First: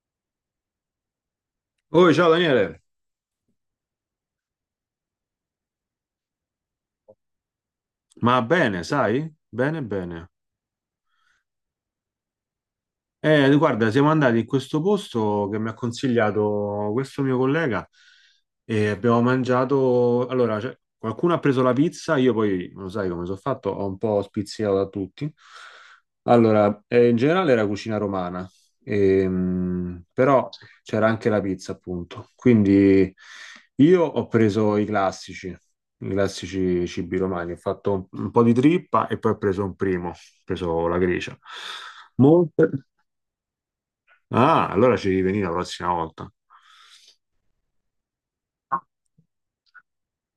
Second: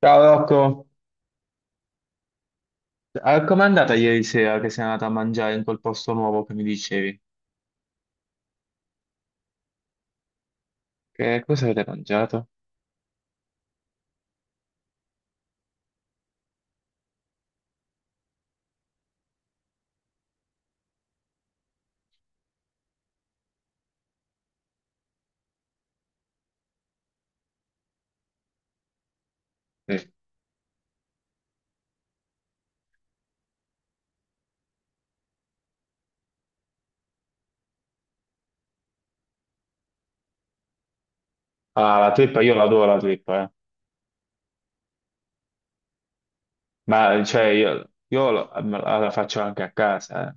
Ciao Rocco, Oh, ciao Daniele, com'è andata ieri sera che sei andata a mangiare in quel posto nuovo che mi dicevi? ma bene, sai? Bene, bene. Che cosa avete mangiato? Guarda, siamo andati in questo posto che mi ha consigliato questo mio collega e abbiamo mangiato. Allora, cioè, qualcuno ha preso la pizza, io poi, lo sai come sono fatto, ho un po' spizzicato da tutti. Allora, in generale era cucina romana, Sì. però c'era anche la pizza, appunto. Quindi io ho preso i classici cibi romani, ho fatto un po' di trippa e poi ho preso un primo, ho preso la gricia. Ah, la trippa, io Molte. l'adoro la trippa, eh. Ah, allora ci riveni la prossima volta. Ma cioè io la faccio anche a casa, eh.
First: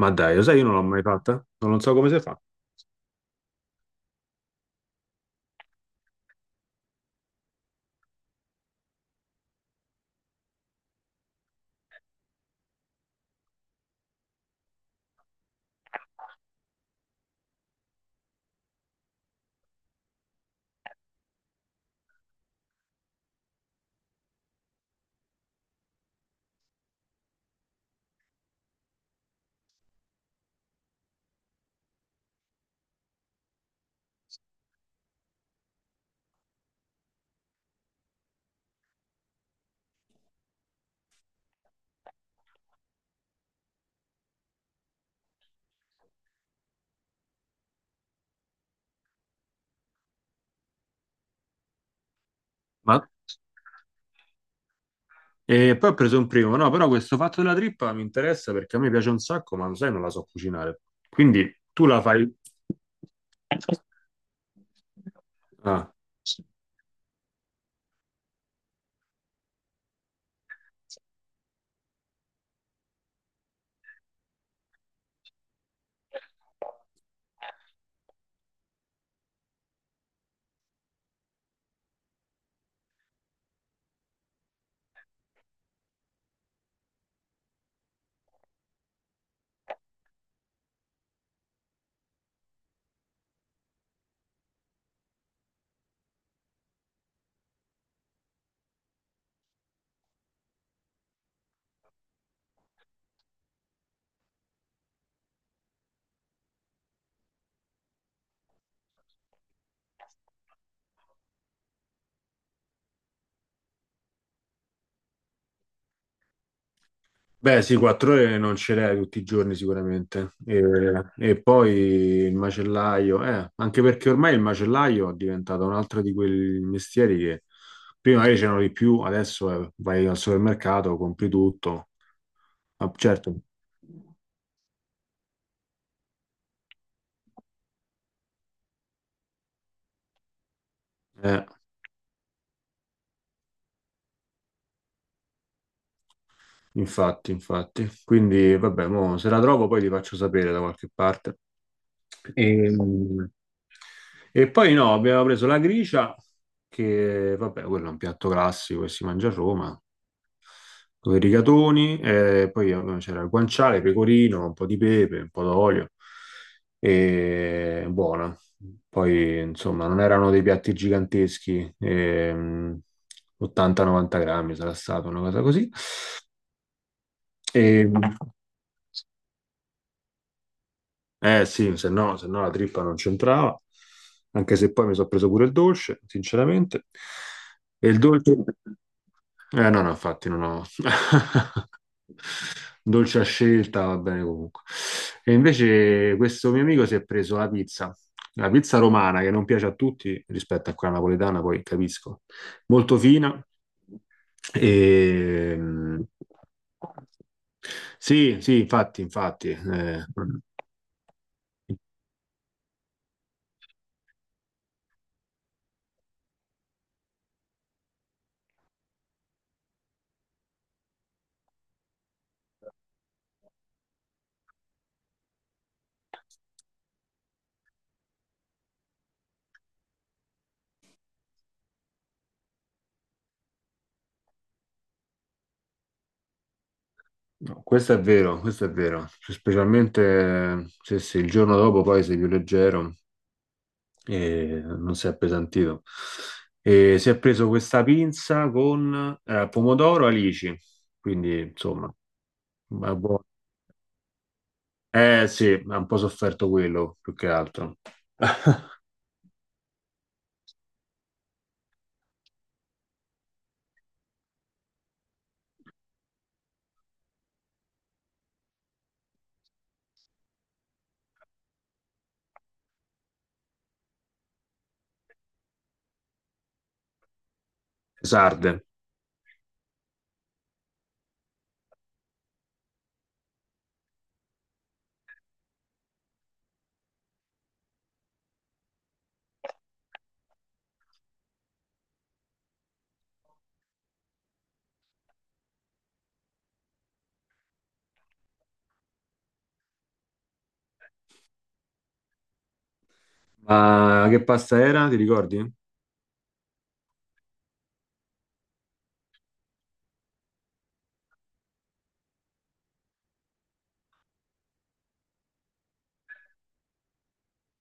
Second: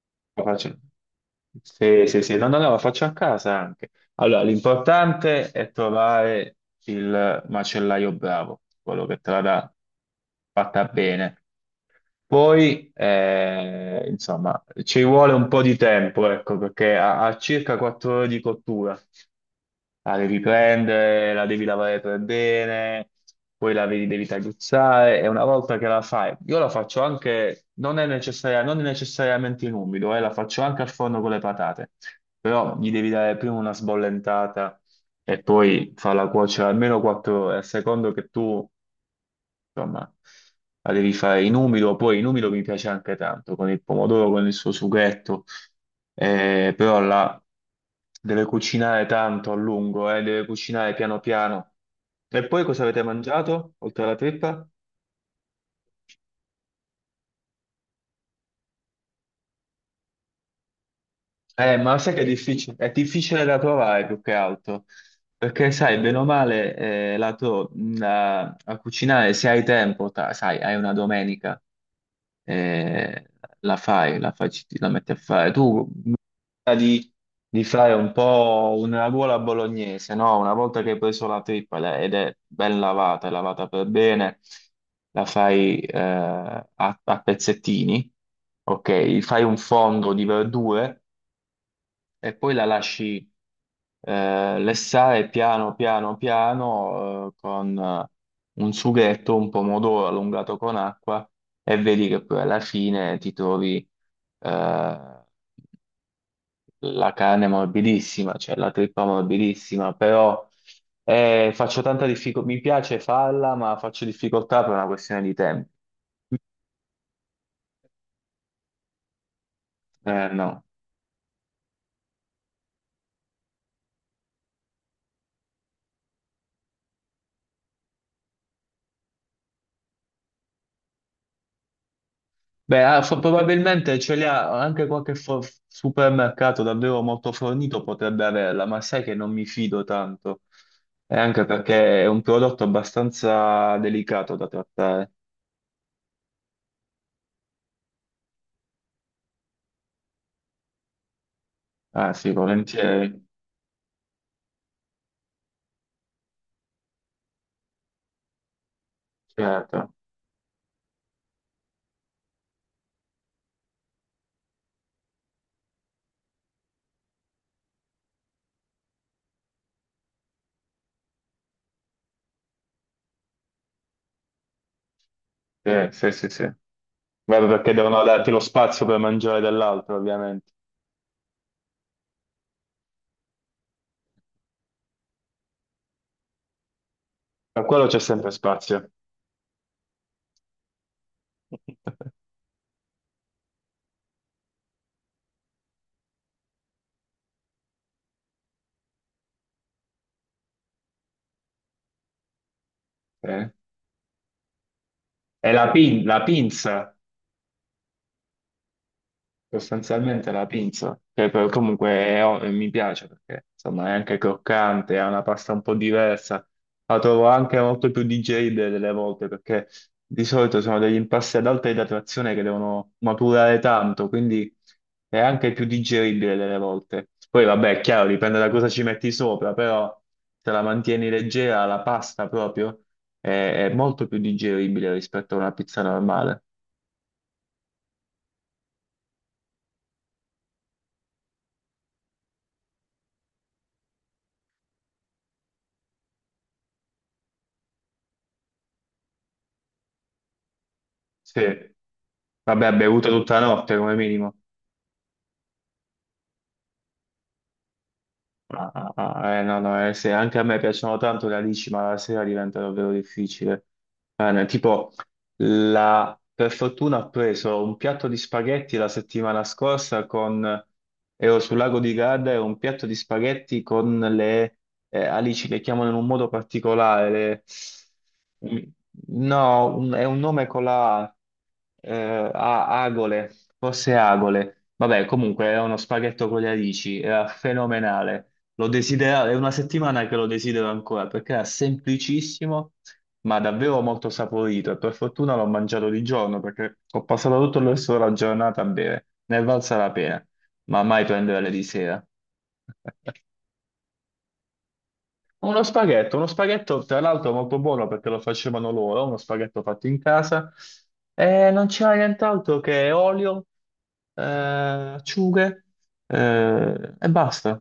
Ma dai, La lo sai, io non faccio- l'ho mai fatta, non lo so Sì, come si sì, sì, fa. no, no, no, la faccio a casa anche. Allora, l'importante è trovare il macellaio bravo, quello che te la dà fatta bene. Poi, insomma, ci vuole un po' di tempo, ecco, perché a circa 4 ore di cottura la devi prendere, la devi lavare per bene, poi la devi tagliuzzare e una volta che la fai, io la faccio anche, non necessariamente in umido, la faccio anche al forno con le patate, però gli devi dare prima una sbollentata e poi farla cuocere almeno 4 ore, a secondo che tu insomma, la devi fare in umido, poi in umido mi piace anche tanto, con il pomodoro, con il suo sughetto, però la deve cucinare tanto a lungo, deve cucinare piano piano. E poi cosa avete Ma... mangiato, oltre alla trippa? E poi ho preso un primo, no, però questo fatto della trippa mi interessa perché a me piace un sacco, ma lo sai, non la so cucinare. Quindi Eh, tu ma la sai che fai... è difficile da trovare più che altro, perché Ah, sai, bene o male, a cucinare se hai tempo, sai, hai una domenica, eh, la fai, la metti a fare. Tu di, di fare un po' una ruola bolognese, no? Una volta che hai preso la trippa ed è ben lavata, è lavata per bene, la fai a pezzettini, ok? Fai un fondo di verdure e poi la lasci lessare piano piano piano con un sughetto, un pomodoro allungato con acqua e vedi che poi alla fine ti trovi eh, la carne è morbidissima, cioè la trippa morbidissima, però faccio tanta difficoltà, mi piace farla, ma faccio difficoltà per una questione di tempo. beh, sì, 4 ore non ce l'hai tutti i giorni sicuramente. No. E poi il macellaio, anche perché ormai il macellaio è diventato un altro di quei mestieri che prima magari c'erano di più, adesso vai al supermercato, compri tutto. Beh, Ah, ah, certo, probabilmente ce li ha anche qualche supermercato davvero molto fornito potrebbe averla, ma sai che non mi fido tanto, e anche eh, perché è un prodotto abbastanza delicato da trattare. infatti, infatti. Quindi, vabbè, mo, se la trovo poi ti faccio sapere da qualche parte. Ah sì, E, volentieri, e poi no, abbiamo preso la gricia, che vabbè, quello è un piatto classico che si mangia a Roma. certo. Con i rigatoni, e poi vabbè, c'era il guanciale, pecorino, un po' di pepe, un po' d'olio, e buona. Poi, insomma, non erano dei piatti giganteschi, 80-90 grammi sarà stato, una cosa così. Sì, sì, sì, sì. Vabbè, perché E, devono darti lo spazio per mangiare dell'altro, ovviamente. eh sì, se no, se no la trippa non c'entrava, anche se poi mi sono preso pure il dolce, sinceramente. Per quello E il c'è sempre dolce... spazio. Eh no, no, infatti non ho... Dolce a scelta, va bene comunque. E invece questo mio amico si è preso la pizza romana che non piace a tutti rispetto a quella napoletana, poi capisco. Molto fina. Eh? È E... la pinza. Sì, sì, infatti, infatti. Eh, Sostanzialmente la pinza, che poi comunque mi piace perché insomma è anche croccante, è una pasta un po' diversa, la trovo anche molto più digeribile delle volte perché di solito sono degli impasti ad alta idratazione che devono maturare tanto, quindi è anche più digeribile delle volte. Poi vabbè, è chiaro, dipende da cosa ci metti sopra, però se la mantieni leggera, la pasta proprio è molto più digeribile rispetto a una pizza normale. no, questo è vero, questo è vero. Specialmente se il giorno dopo poi sei più leggero e non si è appesantito. E si è preso questa pinza con pomodoro alici, Sì. quindi insomma, Vabbè, ha ma bevuto buono. tutta la notte come minimo. Eh sì, ha un po' sofferto quello più che altro. Ah, ah, ah, no, no, se anche a me piacciono tanto le alici, ma la sera diventa davvero difficile. No, tipo, per fortuna ho preso un piatto di spaghetti la settimana scorsa con. Ero sul lago di Garda e ho un piatto di spaghetti con le alici, le chiamano in un modo particolare. Sarde. le- No, è un nome con la A, agole, forse agole. Vabbè, comunque è uno spaghetto con le alici, era fenomenale. È una settimana che lo desidero ancora perché era semplicissimo, ma davvero molto saporito. E per fortuna l'ho mangiato di giorno perché ho passato tutto il resto della giornata a bere. Ne è valsa la pena, ma mai prendere di sera. Ma che pasta era? Ti ricordi? Uno spaghetto tra l'altro molto buono perché lo facevano loro, uno spaghetto fatto in casa. E non c'era nient'altro che olio, acciughe, e basta.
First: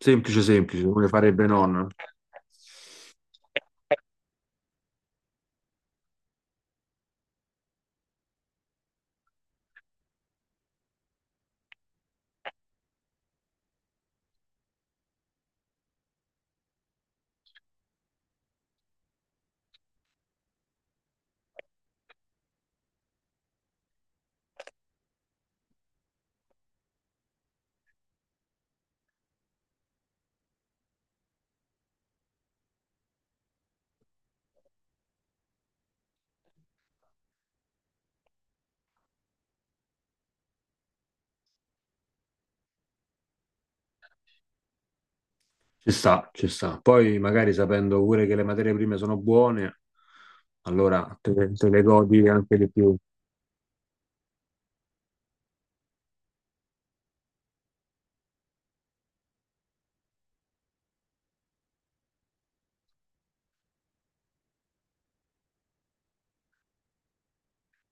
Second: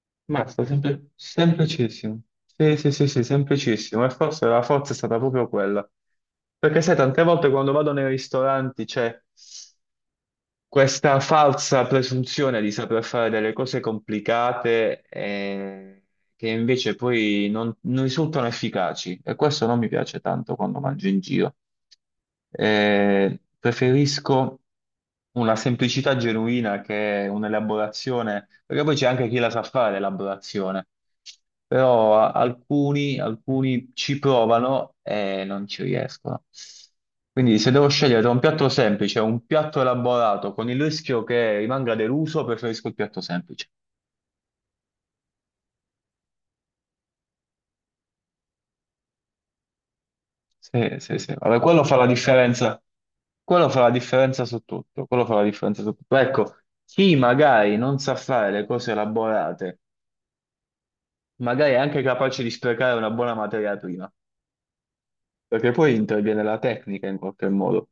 Semplice, Mazza, semplice, come le farebbe nonna. semplicissimo. Sì, sì, sì, sì, semplicissimo. E forse la forza è stata proprio quella. Perché sai, tante volte quando vado nei ristoranti c'è questa falsa presunzione di saper fare delle cose complicate che invece poi non risultano efficaci. E questo non mi piace tanto quando mangio in giro. Preferisco una semplicità genuina che un'elaborazione, perché poi c'è anche chi la sa fare l'elaborazione, però alcuni ci provano e non ci riescono. Quindi se devo scegliere tra un piatto semplice e un piatto elaborato con il rischio che rimanga deluso, preferisco il piatto semplice. Ci sta, ci sta. Poi magari sapendo pure che le materie prime sono buone, Sì, allora sì, sì. te, Vabbè, te le quello fa la godi anche di differenza. più. Quello fa la differenza su tutto. Quello fa la differenza su tutto. Ecco, chi magari non sa fare le cose elaborate, magari è anche capace di sprecare una buona materia prima, perché poi interviene la tecnica in qualche modo.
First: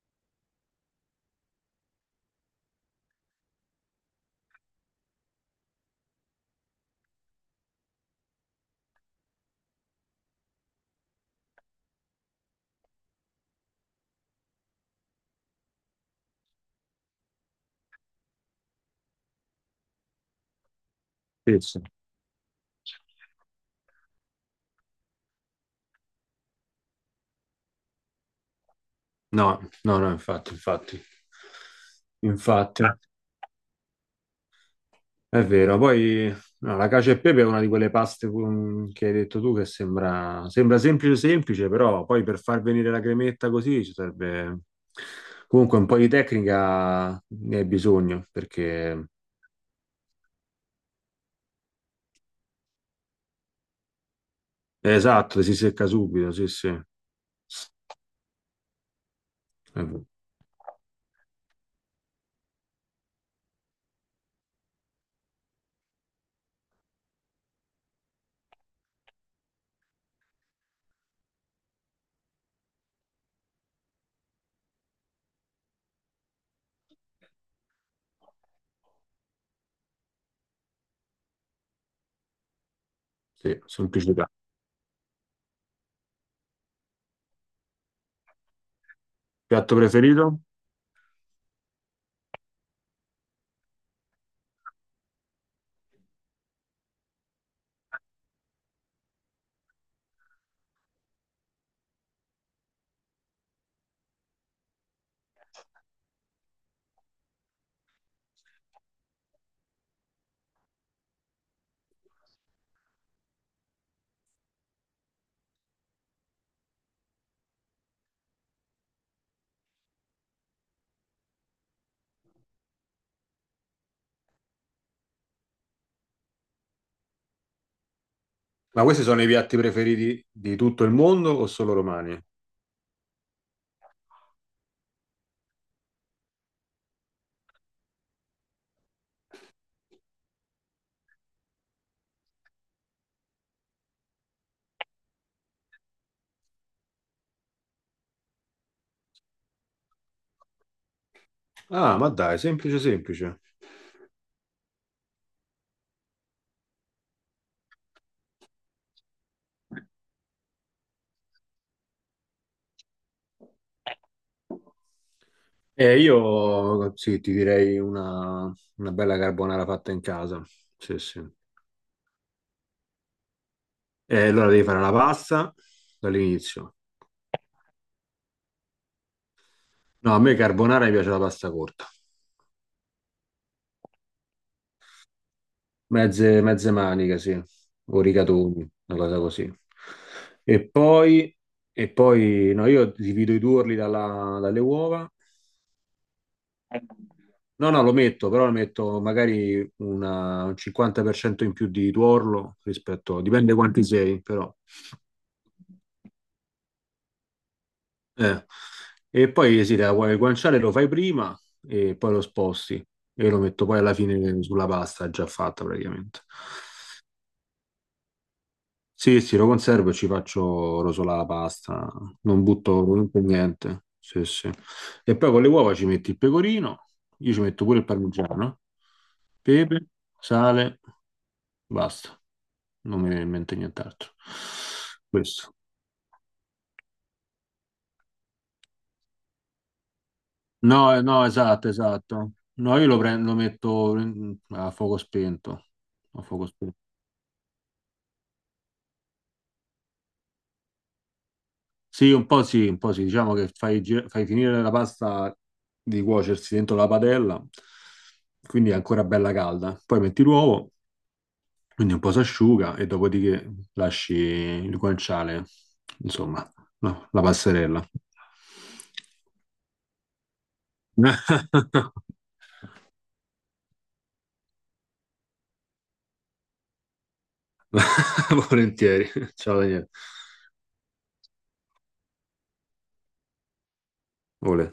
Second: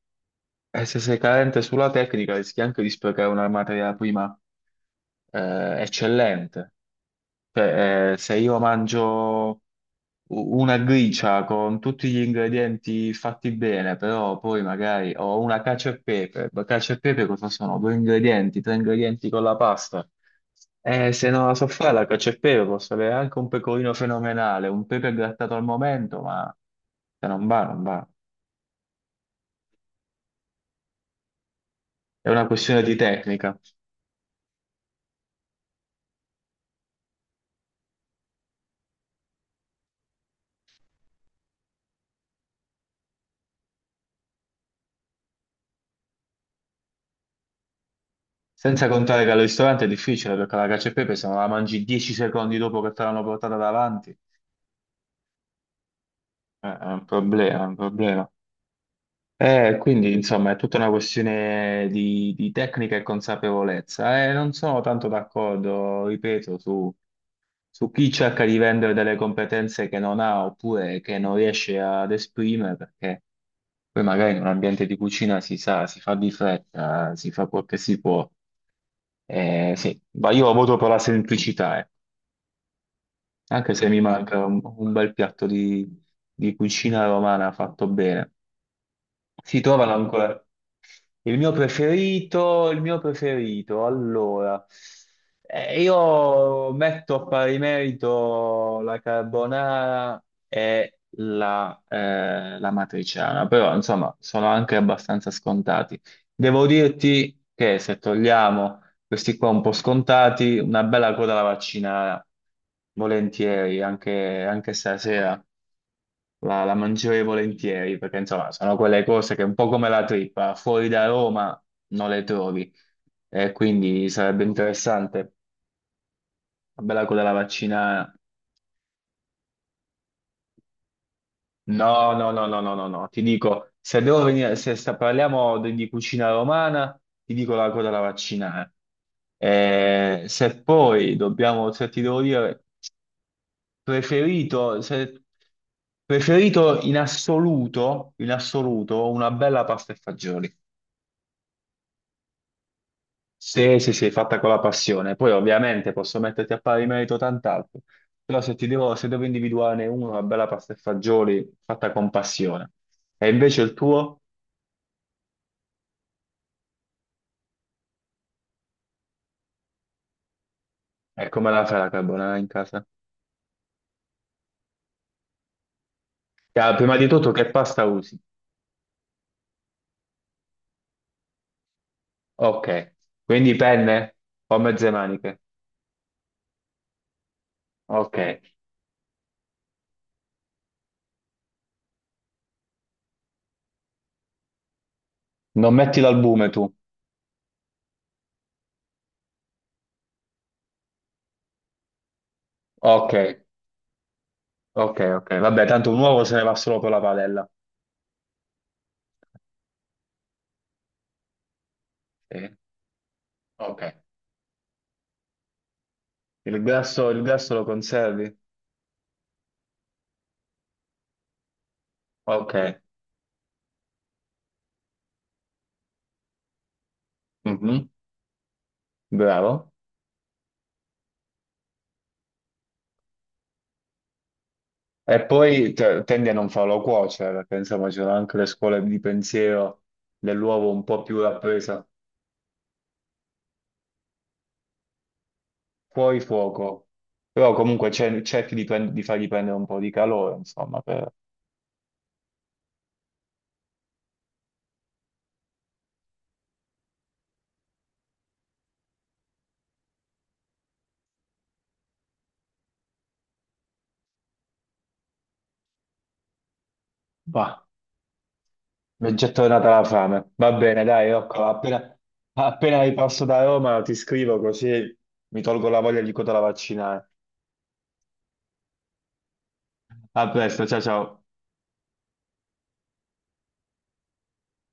E se sei carente sulla tecnica, rischi anche di sprecare una materia prima, eccellente. Cioè, se io mangio una gricia con tutti gli ingredienti fatti bene, però poi magari ho una cacio e pepe, ma cacio e pepe cosa sono? Due ingredienti, tre ingredienti con la pasta. Se non la Sì, so sì. fare la cacio e pepe posso avere anche un pecorino fenomenale, un pepe grattato al momento, ma se non va, non va. No, no, no, infatti, infatti, È una infatti, questione di ah, tecnica. è vero. Poi no, la cacio e pepe è una di quelle paste che hai detto tu che sembra, sembra semplice, semplice, però poi per far venire la cremetta così ci serve comunque un po' di tecnica, ne hai bisogno, Senza perché contare che al ristorante è difficile perché la cacio e pepe se non la mangi 10 secondi dopo che te l'hanno portata davanti. è esatto, si secca subito, sì, sì, È è è un problema, è un problema. Eh, vero. quindi, insomma, è tutta una questione di tecnica e consapevolezza. Non sono tanto d'accordo, ripeto, su chi cerca di vendere delle competenze che non ha oppure che non riesce ad esprimere, perché poi magari in un ambiente di cucina si sa, si fa di fretta, si fa quel che si può. Sì, ma io voto per la semplicità, eh. Sì, Anche se mi semplicità. manca un bel piatto di cucina romana fatto bene. Si Piatto trovano preferito? ancora. Il mio preferito, allora, io metto a pari merito la carbonara e la matriciana, però insomma sono anche abbastanza scontati. Devo dirti che se togliamo questi qua un po' scontati, una bella coda alla vaccinara, volentieri, anche stasera la mangerei volentieri perché insomma sono quelle cose che un po' come la trippa, fuori da Roma non le trovi e quindi sarebbe interessante. Bella quella la vaccina. Ma questi sono i piatti preferiti di tutto il mondo o solo No, romani? no, no, no, no, no, no, ti dico, se devo venire, se sta- parliamo di cucina romana, ti dico la coda alla vaccinare. Se poi dobbiamo, se ti devo dire, preferito, preferito in assoluto, una bella pasta e fagioli. Ah, ma dai, semplice, semplice. Sì, sì, sì, fatta con la passione. Poi ovviamente posso metterti a pari merito tant'altro, però se ti devo, se devo individuarne uno, una bella pasta e fagioli fatta con passione. E invece il tuo? Io sì, ti direi una bella carbonara fatta in casa. Sì, sì. E come la fai la carbonara in casa? E allora devi fare la pasta Ah, dall'inizio. prima di tutto che pasta usi? No, a me carbonara mi piace la pasta corta, Ok, quindi penne o mezze maniche? mezze, mezze maniche, sì, o Ok, rigatoni, una cosa così. E poi, e poi no, io divido i tuorli dalle uova. non metti l'albume tu? No, no, lo metto, però lo metto magari un 50% in più di tuorlo Ok, rispetto, dipende quanti sei, però. ok, ok. Vabbè, tanto un uovo se ne va solo per la padella. Eh. E poi sì, il guanciale lo fai prima e poi lo Sì, sposti e lo metto poi ok. alla fine sulla pasta già fatta praticamente. Il grasso lo conservi? Sì, sì, lo conservo e ci faccio rosolare la pasta, non Ok. butto comunque niente. Sì, sì. E poi con le uova ci metti il pecorino, io ci metto pure il Mhm. parmigiano, Bravo. pepe, sale, basta. Non mi viene in mente nient'altro. E Questo. poi tendi a non farlo cuocere, perché insomma c'erano anche le scuole di pensiero dell'uovo un No, po' più no, esatto, rappresa. esatto. No, io lo prendo, lo metto a fuoco spento. Fuori A fuoco spento. fuoco, però comunque cerchi di fargli prendere un po' di calore, insomma, per. Sì, un po' sì, un po' sì. Diciamo che fai, fai finire la pasta di cuocersi dentro la padella, quindi è ancora bella calda. Poi metti l'uovo, quindi un po' si asciuga e dopodiché lasci il guanciale, insomma, no, la Bah, passerella. mi è già tornata la fame. Va bene, dai, Rocco, appena ripasso da Roma ti scrivo così mi tolgo la voglia di cotola vaccinare. Volentieri. Ciao Daniele. A presto, ciao ciao. Ole.